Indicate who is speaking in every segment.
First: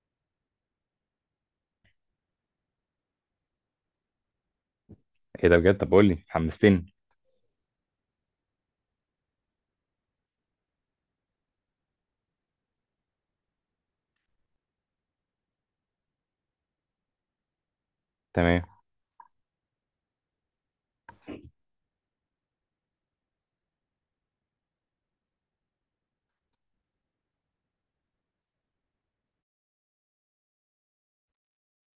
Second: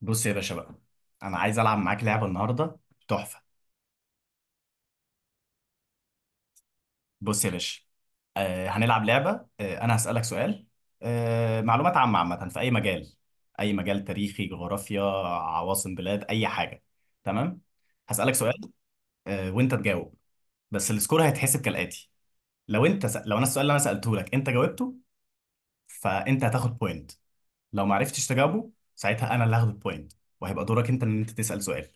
Speaker 1: بص يا باشا بقى. انا عايز العب معاك لعبه النهارده، تحفه.
Speaker 2: ايه ده بجد؟ طب قول لي، حمستني.
Speaker 1: بص يا باشا، هنلعب لعبه. انا هسالك سؤال. معلومات عامه، عامه في اي مجال. اي مجال تاريخي، جغرافيا، عواصم بلاد، اي حاجه. تمام. هسالك
Speaker 2: تمام،
Speaker 1: سؤال وانت تجاوب. بس السكور هيتحسب كالاتي: لو انا السؤال اللي انا سالته لك انت جاوبته، فانت هتاخد بوينت. لو ما عرفتش تجاوبه، ساعتها انا اللي هاخد البوينت. وهيبقى دورك انت ان انت تسال سؤال.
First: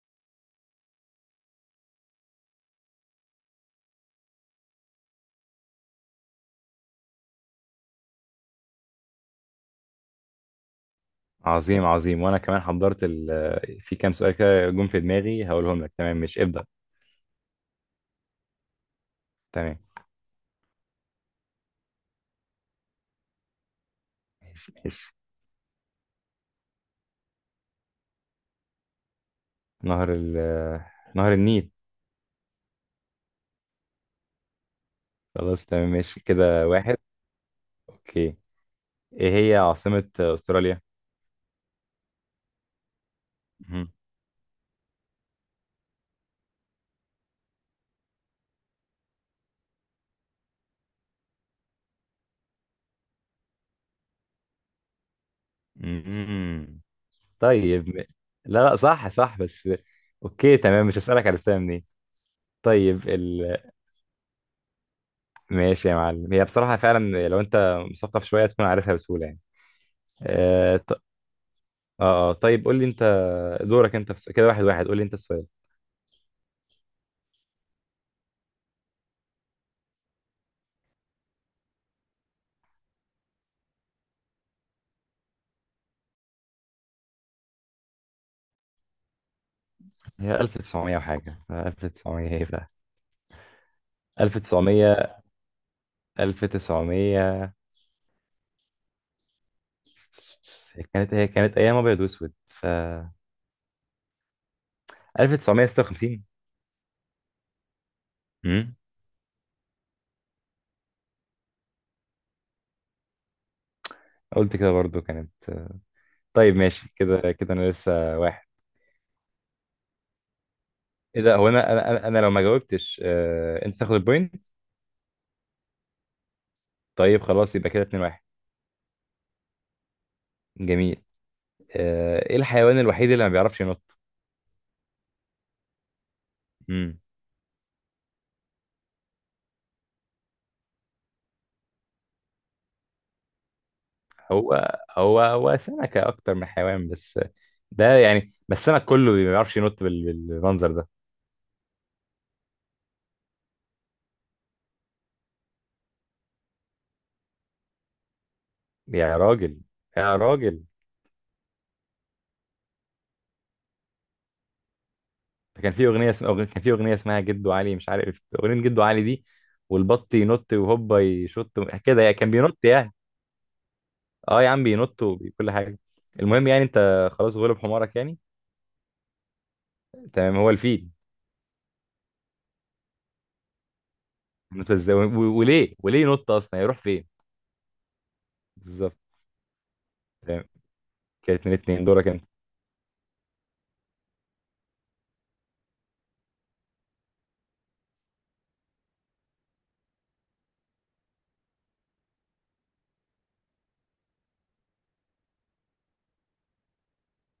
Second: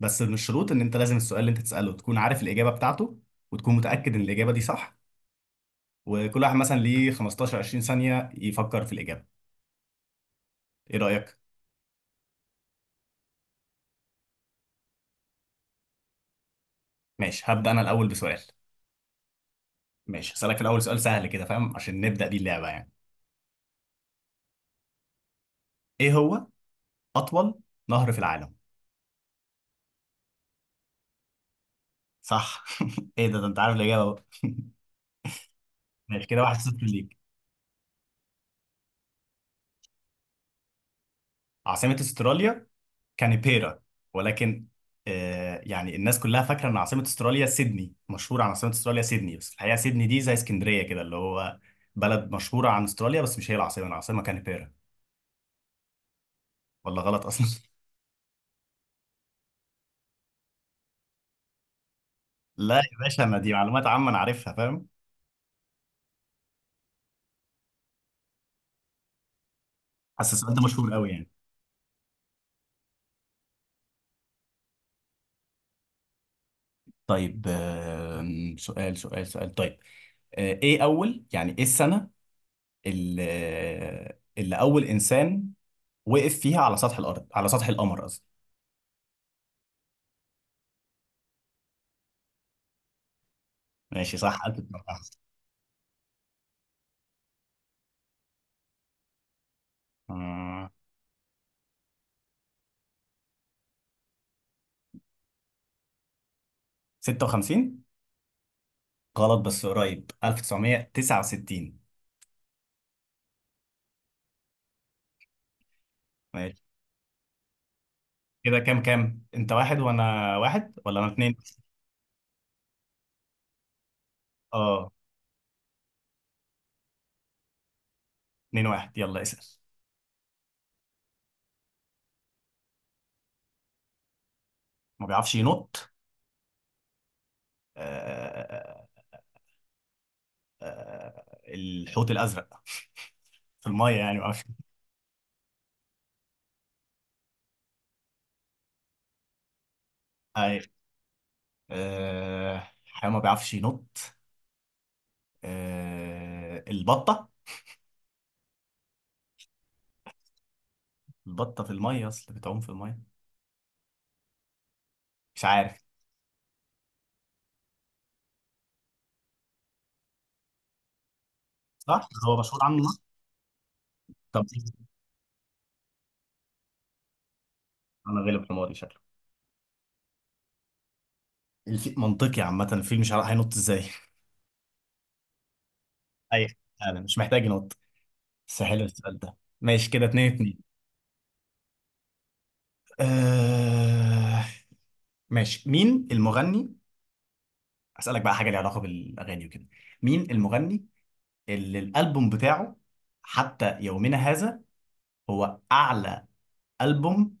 Speaker 1: بس من الشروط ان انت لازم السؤال اللي انت تساله تكون عارف الاجابه بتاعته، وتكون متاكد ان الاجابه دي صح. وكل واحد مثلا ليه 15 20 ثانيه يفكر في الاجابه. ايه رايك؟
Speaker 2: عظيم عظيم. وانا كمان حضرت في كام سؤال كده جم في دماغي هقولهم لك. تمام، مش ابدأ؟
Speaker 1: ماشي، هبدا انا الاول بسؤال.
Speaker 2: تمام،
Speaker 1: ماشي، هسالك في الاول سؤال سهل كده، فاهم، عشان نبدا بيه اللعبه يعني.
Speaker 2: ماشي ماشي.
Speaker 1: ايه هو اطول نهر في العالم؟
Speaker 2: نهر ال... نهر النيل.
Speaker 1: صح. ايه ده، انت عارف الاجابه بقى.
Speaker 2: خلاص تمام، ماشي
Speaker 1: ماشي كده
Speaker 2: كده
Speaker 1: 1-0
Speaker 2: واحد.
Speaker 1: ليك.
Speaker 2: اوكي، ايه هي عاصمة استراليا؟
Speaker 1: عاصمة استراليا كانبيرا.
Speaker 2: مهم.
Speaker 1: ولكن يعني الناس كلها فاكرة ان عاصمة استراليا سيدني، مشهورة عن عاصمة استراليا سيدني، بس الحقيقة سيدني دي زي اسكندرية كده، اللي هو بلد مشهورة عن استراليا بس مش هي العاصمة. العاصمة كانبيرا.
Speaker 2: مهم.
Speaker 1: ولا غلط اصلا؟
Speaker 2: طيب م- لا لا، صح صح، بس اوكي تمام، مش هسألك عرفتها منين.
Speaker 1: لا يا
Speaker 2: طيب
Speaker 1: باشا، ما دي
Speaker 2: ال...
Speaker 1: معلومات عامة انا عارفها، فاهم.
Speaker 2: ماشي يا معلم، هي بصراحة فعلا لو انت مثقف شوية تكون عارفها بسهولة يعني.
Speaker 1: حاسس السؤال ده
Speaker 2: آه،
Speaker 1: مشهور قوي يعني.
Speaker 2: اه اه، طيب قول لي انت، دورك انت في كده واحد واحد، قول لي انت السؤال.
Speaker 1: طيب، سؤال سؤال سؤال، طيب. ايه السنة اللي, اللي اول انسان وقف فيها على سطح الارض، على سطح القمر قصدي.
Speaker 2: هي 1900 وحاجه، ف 1900 ايه بقى؟
Speaker 1: ماشي صح. ألف وتسعمية.
Speaker 2: 1900. 1900
Speaker 1: آه.
Speaker 2: هي كانت ايام ابيض واسود، ف 1956.
Speaker 1: 56.
Speaker 2: امم
Speaker 1: غلط بس قريب. 1969.
Speaker 2: قلت كده برضو كانت. طيب
Speaker 1: ماشي
Speaker 2: ماشي كده كده انا لسه واحد.
Speaker 1: كده كام كام؟ انت واحد وانا واحد ولا انا
Speaker 2: ايه
Speaker 1: اتنين؟
Speaker 2: ده، هو انا انا انا أنا لو ما جاوبتش، انت تاخد البوينت.
Speaker 1: اه.
Speaker 2: طيب خلاص، يبقى كده 2-1.
Speaker 1: اتنين واحد يلا اسأل.
Speaker 2: جميل. ايه الحيوان الوحيد اللي ما بيعرفش ينط؟
Speaker 1: ما بيعرفش ينط.
Speaker 2: امم
Speaker 1: آه آه الحوت الازرق. في المية يعني ما بيعرفش.
Speaker 2: هو سمكة أكتر من حيوان بس، ده يعني. بس السمك كله ما بيعرفش ينط بال-
Speaker 1: اي.
Speaker 2: بالمنظر ده.
Speaker 1: حيوان ما بيعرفش ينط. البطة.
Speaker 2: يا راجل، يا راجل،
Speaker 1: البطة في المية اصل بتعوم في المية. مش
Speaker 2: ده
Speaker 1: عارف.
Speaker 2: كان في أغنية اسمها جدو علي. مش عارف أغنية جدو علي دي؟ والبط ينط وهوبا يشط، كده
Speaker 1: صح،
Speaker 2: يعني كان
Speaker 1: هو
Speaker 2: بينط
Speaker 1: مشهور عنه ده؟
Speaker 2: يعني. اه
Speaker 1: طب.
Speaker 2: يا عم، بينط وكل حاجة. المهم يعني أنت خلاص غلب حمارك يعني.
Speaker 1: انا غالب حماري شكلي.
Speaker 2: تمام، هو الفيل.
Speaker 1: منطقي عامة، الفيل مش عارف هينط ازاي.
Speaker 2: انت ازاي وليه ينط
Speaker 1: ايوه.
Speaker 2: أصلا؟ يروح
Speaker 1: انا
Speaker 2: فين؟
Speaker 1: مش محتاج ينط. بس حلو
Speaker 2: بالظبط.
Speaker 1: السؤال ده. ماشي كده اتنين
Speaker 2: تمام،
Speaker 1: اتنين.
Speaker 2: كانت من اتنين. دورك أنت.
Speaker 1: آه... ماشي، مين المغني. اسألك بقى حاجة ليها علاقة بالأغاني وكده. مين المغني اللي الألبوم بتاعه حتى يومنا هذا هو أعلى ألبوم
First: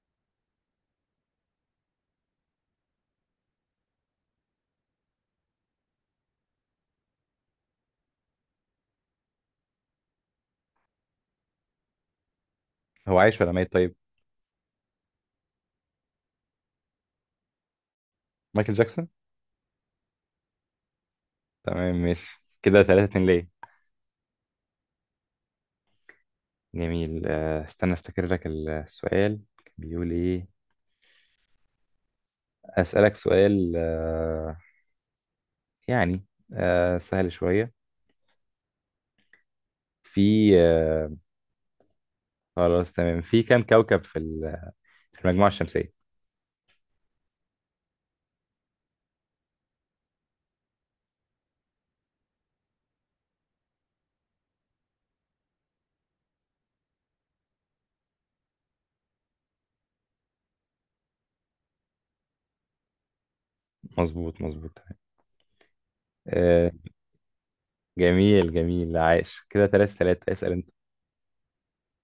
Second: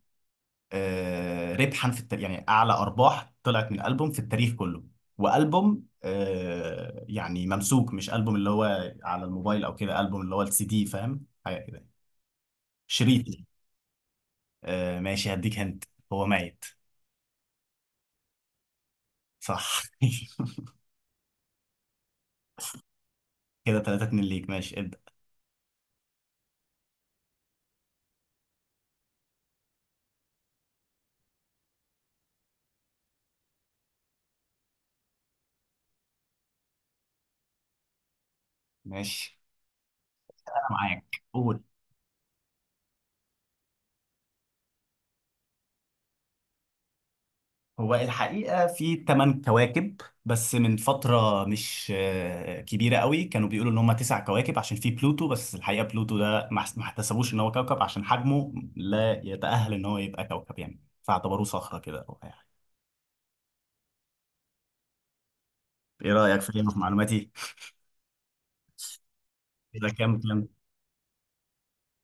Speaker 1: ربحا في التاريخ، يعني أعلى أرباح طلعت من ألبوم في التاريخ كله. وألبوم يعني ممسوك، مش ألبوم اللي هو على الموبايل أو كده، ألبوم اللي هو السي دي، فاهم حاجة كده،
Speaker 2: هو
Speaker 1: شريط.
Speaker 2: عايش ولا ميت طيب؟
Speaker 1: ماشي، هديك. هنت. هو ميت.
Speaker 2: مايكل جاكسون.
Speaker 1: صح.
Speaker 2: تمام، ماشي كده 3-2 ليه.
Speaker 1: كده تلاتة اتنين ليك. ماشي ابدأ.
Speaker 2: جميل. استنى افتكر لك السؤال كان بيقول ايه. اسألك سؤال، يعني سهل شوية.
Speaker 1: ماشي،
Speaker 2: في
Speaker 1: أنا معاك،
Speaker 2: آه،
Speaker 1: قول.
Speaker 2: خلاص تمام، في كم كوكب في في المجموعة الشمسية؟
Speaker 1: هو الحقيقة في تمن كواكب. بس من فترة مش كبيرة قوي، كانوا بيقولوا إن هما تسع كواكب عشان في بلوتو. بس الحقيقة بلوتو ده ما احتسبوش إن هو كوكب عشان حجمه لا يتأهل إن هو يبقى كوكب يعني، فاعتبروه صخرة كده أو أي حاجة.
Speaker 2: مظبوط مظبوط، تمام.
Speaker 1: إيه رأيك في
Speaker 2: آه،
Speaker 1: في معلوماتي؟
Speaker 2: جميل جميل، عايش. كده
Speaker 1: كده
Speaker 2: ثلاثة
Speaker 1: كام
Speaker 2: ثلاثة
Speaker 1: كام؟
Speaker 2: اسأل انت.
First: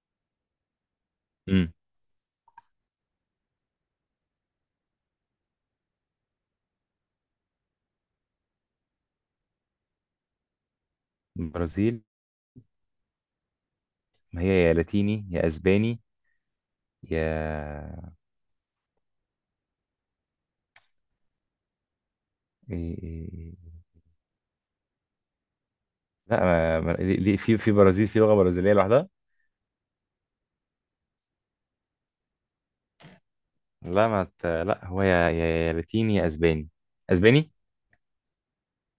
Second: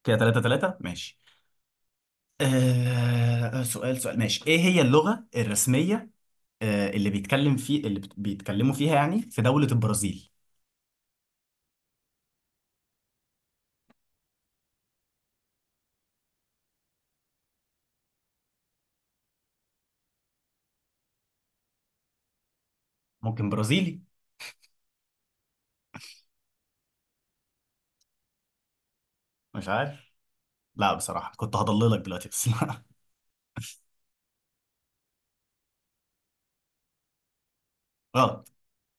Speaker 1: كده تلاتة تلاتة ماشي.
Speaker 2: امم
Speaker 1: سؤال سؤال، ماشي. ايه هي اللغة الرسمية اللي بيتكلم في، بيتكلموا فيها يعني، في دولة البرازيل؟
Speaker 2: البرازيل، ما هي يا لاتيني يا اسباني، يا
Speaker 1: ممكن
Speaker 2: إيه.
Speaker 1: برازيلي.
Speaker 2: لا ما... ما... ليه- ليه- في برازيل، في لغة برازيلية لوحدها.
Speaker 1: مش عارف. لا بصراحة كنت هضللك دلوقتي بس لا.
Speaker 2: لا ما ت... لا، هو يا يا لاتيني يا اسباني. اسباني.
Speaker 1: غلط.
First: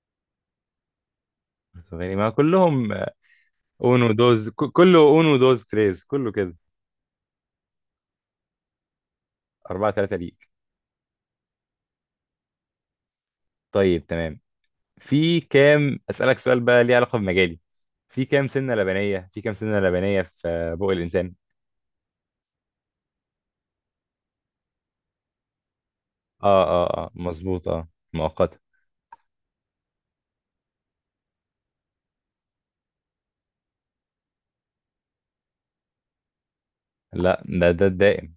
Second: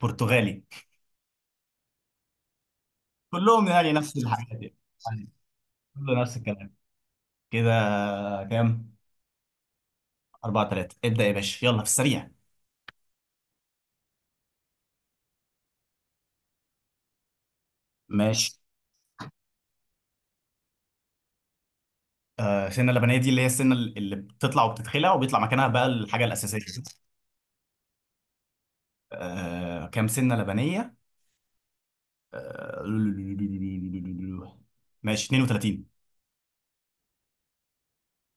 Speaker 1: برتغالي.
Speaker 2: اسباني، ما كلهم.
Speaker 1: كلهم يعني
Speaker 2: اونو
Speaker 1: نفس الحاجات
Speaker 2: دوز ك-
Speaker 1: يعني.
Speaker 2: كله
Speaker 1: يعني
Speaker 2: اونو دوز تريز،
Speaker 1: كله
Speaker 2: كله
Speaker 1: نفس
Speaker 2: كده.
Speaker 1: الكلام. كده كام؟
Speaker 2: 4-3 ليك.
Speaker 1: أربعة تلاتة. ابدأ يا باشا يلا في السريع.
Speaker 2: طيب تمام، في كام أسألك سؤال بقى ليه علاقة بمجالي.
Speaker 1: ماشي.
Speaker 2: في كام سنة لبنية في بق الإنسان؟
Speaker 1: السنة اللبنية دي اللي هي السنة اللي بتطلع وبتتخلع وبيطلع مكانها بقى الحاجة الأساسية.
Speaker 2: اه اه اه، مظبوط اه، مؤقتة.
Speaker 1: كام سنة لبنية؟ آه، ماشي 32.
Speaker 2: لا، ده الدائم.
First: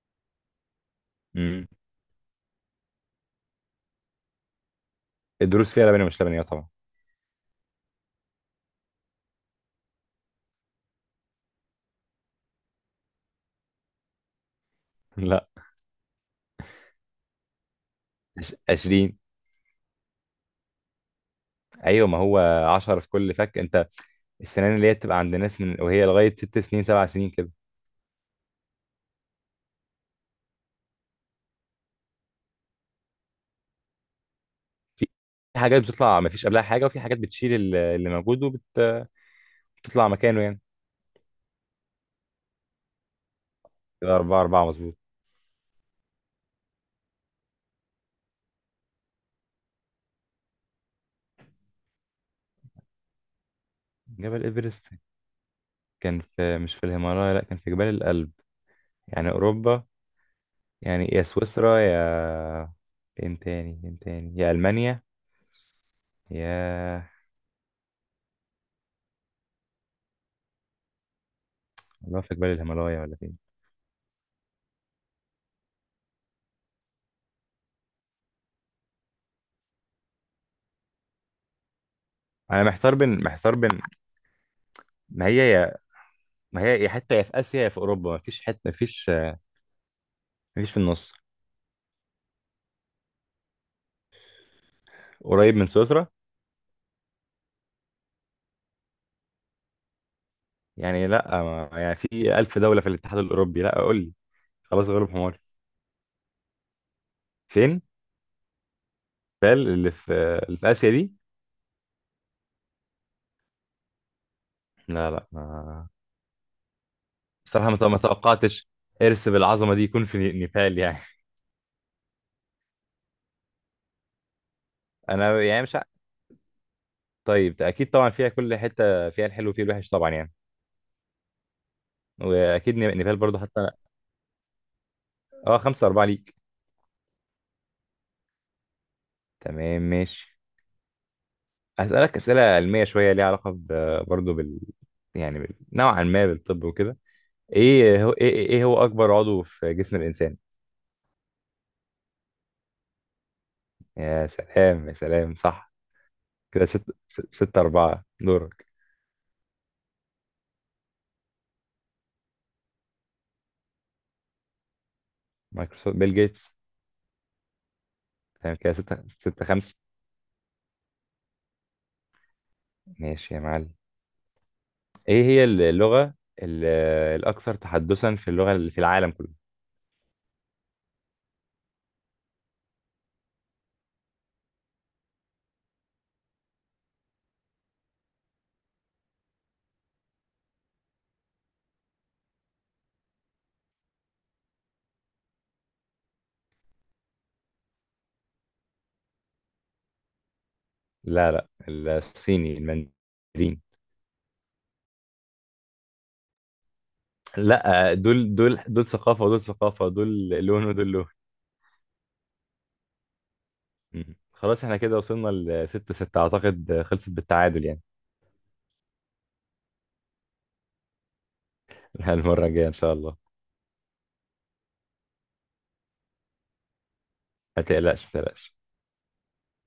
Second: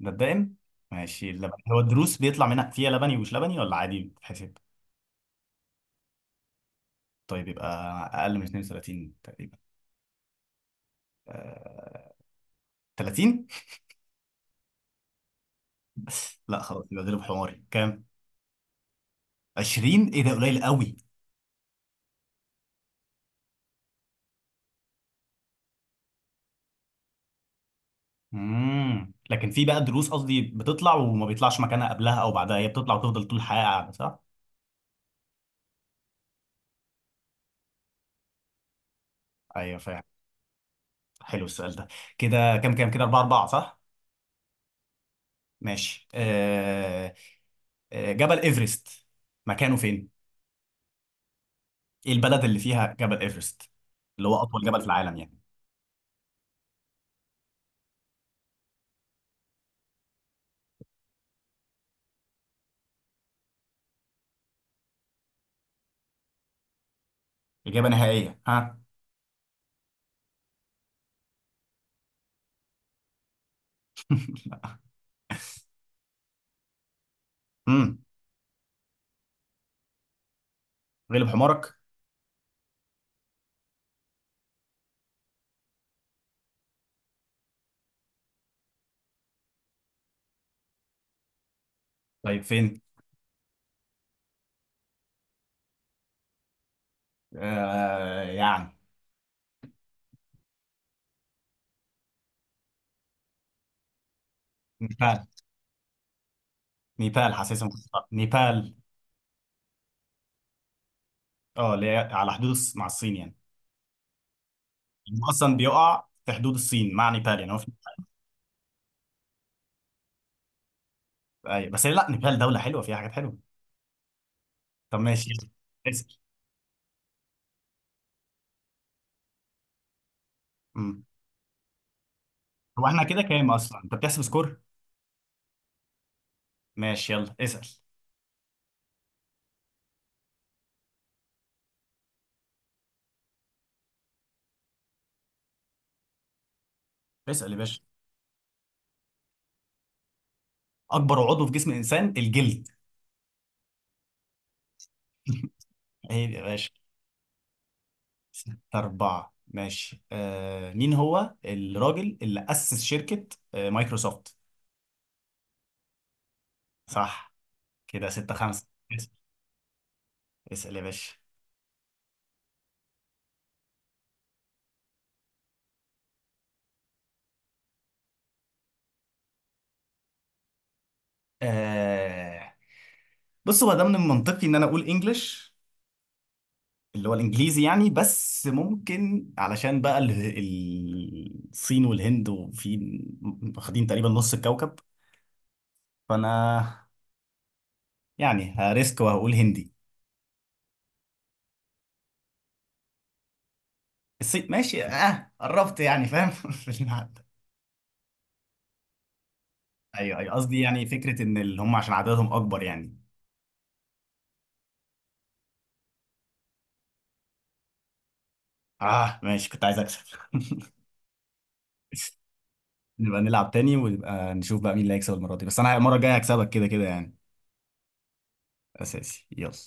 Speaker 1: ده الدائم؟ ماشي. اللبن
Speaker 2: مم.
Speaker 1: هو الدروس بيطلع منها فيها لبني ومش لبني ولا عادي بتتحسب؟
Speaker 2: الدروس فيها لبنية مش لبنية طبعا.
Speaker 1: طيب يبقى اقل من 32 تقريبا. آه، 30.
Speaker 2: لا،
Speaker 1: لا خلاص، يبقى ضرب حماري. كام؟
Speaker 2: 20.
Speaker 1: 20؟ ايه ده قليل قوي.
Speaker 2: ايوه ما هو 10 في كل فك. انت، السنان اللي هي بتبقى عند ناس من وهي لغايه 6 سنين 7 سنين كده.
Speaker 1: امم، لكن في بقى دروس قصدي بتطلع وما بيطلعش مكانها قبلها او بعدها، هي بتطلع وتفضل طول الحياه قاعده صح؟
Speaker 2: في حاجات بتطلع ما فيش قبلها حاجه، وفي حاجات بتشيل اللي موجود وبتطلع
Speaker 1: ايوه فاهم.
Speaker 2: مكانه يعني.
Speaker 1: حلو السؤال ده. كده كام كام؟ كده 4 4 صح؟
Speaker 2: كده 4-4، مظبوط.
Speaker 1: ماشي، جبل ايفرست مكانه فين؟ ايه البلد اللي فيها جبل ايفرست؟ اللي هو
Speaker 2: جبل
Speaker 1: اطول جبل في
Speaker 2: إيفرست
Speaker 1: العالم يعني.
Speaker 2: كان في، مش في الهيمالايا، لأ كان في جبال الألب. يعني أوروبا، يعني يا سويسرا، يا فين تاني فين تاني، يا ألمانيا، يا...
Speaker 1: اجابه نهائيه، ها؟
Speaker 2: والله في جبال الهيمالايا ولا فين.
Speaker 1: امم. غلب حمارك.
Speaker 2: أنا محتار بين، ما هي يا ما هي يا حتة، يا في آسيا يا في أوروبا، ما فيش حتة، ما فيش في النص.
Speaker 1: طيب فين؟
Speaker 2: قريب من سويسرا.
Speaker 1: يعني
Speaker 2: يعني لأ، يعني في ألف دولة في الاتحاد الأوروبي؟ لأ، قول لي، خلاص غلب
Speaker 1: نيبال.
Speaker 2: حمار.
Speaker 1: نيبال حاسسها
Speaker 2: فين؟
Speaker 1: مخططة. نيبال.
Speaker 2: بال اللي في آسيا دي.
Speaker 1: اه اللي هي على حدود مع الصين يعني.
Speaker 2: لا لا،
Speaker 1: هو اصلا
Speaker 2: ما
Speaker 1: بيقع في حدود الصين مع نيبال يعني، هو في.
Speaker 2: بصراحة، ما توقعتش إرث بالعظمة دي يكون في نيبال يعني
Speaker 1: أيوة. بس لا نيبال دوله حلوه فيها حاجات حلوه. طب ماشي
Speaker 2: أنا
Speaker 1: يلا.
Speaker 2: يعني مش.
Speaker 1: اسال.
Speaker 2: طيب أكيد طبعا فيها، كل حتة فيها الحلو وفيها الوحش طبعا يعني.
Speaker 1: امم.
Speaker 2: وأكيد
Speaker 1: هو
Speaker 2: ني-
Speaker 1: احنا
Speaker 2: نيبال
Speaker 1: كده
Speaker 2: برضو
Speaker 1: كام
Speaker 2: حتى.
Speaker 1: اصلا؟ انت بتحسب سكور؟
Speaker 2: أه، 5-4 ليك.
Speaker 1: ماشي يلا اسال.
Speaker 2: تمام ماشي، هسألك أسئلة علمية شوية ليها علاقة برضو. يعني نوعا ما بالطب وكده.
Speaker 1: اسال يا باشا.
Speaker 2: إيه هو أكبر عضو في جسم الإنسان؟
Speaker 1: اكبر عضو في جسم الانسان الجلد.
Speaker 2: يا سلام يا سلام، صح.
Speaker 1: عيب يا
Speaker 2: كده
Speaker 1: باشا.
Speaker 2: 6-4،
Speaker 1: ستة
Speaker 2: دورك.
Speaker 1: أربعة ماشي. مين هو الراجل اللي أسس شركة مايكروسوفت؟
Speaker 2: مايكروسوفت، بيل جيتس.
Speaker 1: صح. كده ستة
Speaker 2: تمام
Speaker 1: خمسة
Speaker 2: كده ستة
Speaker 1: اسأل.
Speaker 2: ستة خمسة.
Speaker 1: اسأل يا باشا.
Speaker 2: ماشي يا معلم، ايه هي اللغة ال- الأكثر تحدثا في اللغة اللي في العالم كله؟
Speaker 1: آه بص، هو ده من المنطقي إن أنا أقول إنجلش، اللي هو الإنجليزي يعني. بس ممكن علشان بقى الصين والهند وفي، واخدين تقريبا نص الكوكب. فأنا يعني هريسك وهقول هندي.
Speaker 2: لا لا، الصيني المندرين.
Speaker 1: الصين ماشي، اه قربت يعني فاهم. في الميعاد.
Speaker 2: لا، دول ثقافة ودول ثقافة،
Speaker 1: ايوه
Speaker 2: دول
Speaker 1: ايوه، قصدي
Speaker 2: لون
Speaker 1: يعني
Speaker 2: ودول لون.
Speaker 1: فكره ان اللي هم عشان عددهم اكبر يعني.
Speaker 2: مم. خلاص احنا كده وصلنا لستة ستة، أعتقد خلصت بالتعادل يعني.
Speaker 1: اه ماشي، كنت عايز اكسب.
Speaker 2: المرة الجاية إن شاء الله.
Speaker 1: نبقى نلعب تاني، ونبقى نشوف بقى مين اللي هيكسب المره دي. بس انا المره الجايه هكسبك كده كده يعني.
Speaker 2: ما تقلقش ما تقلقش.
Speaker 1: اساسي يلا.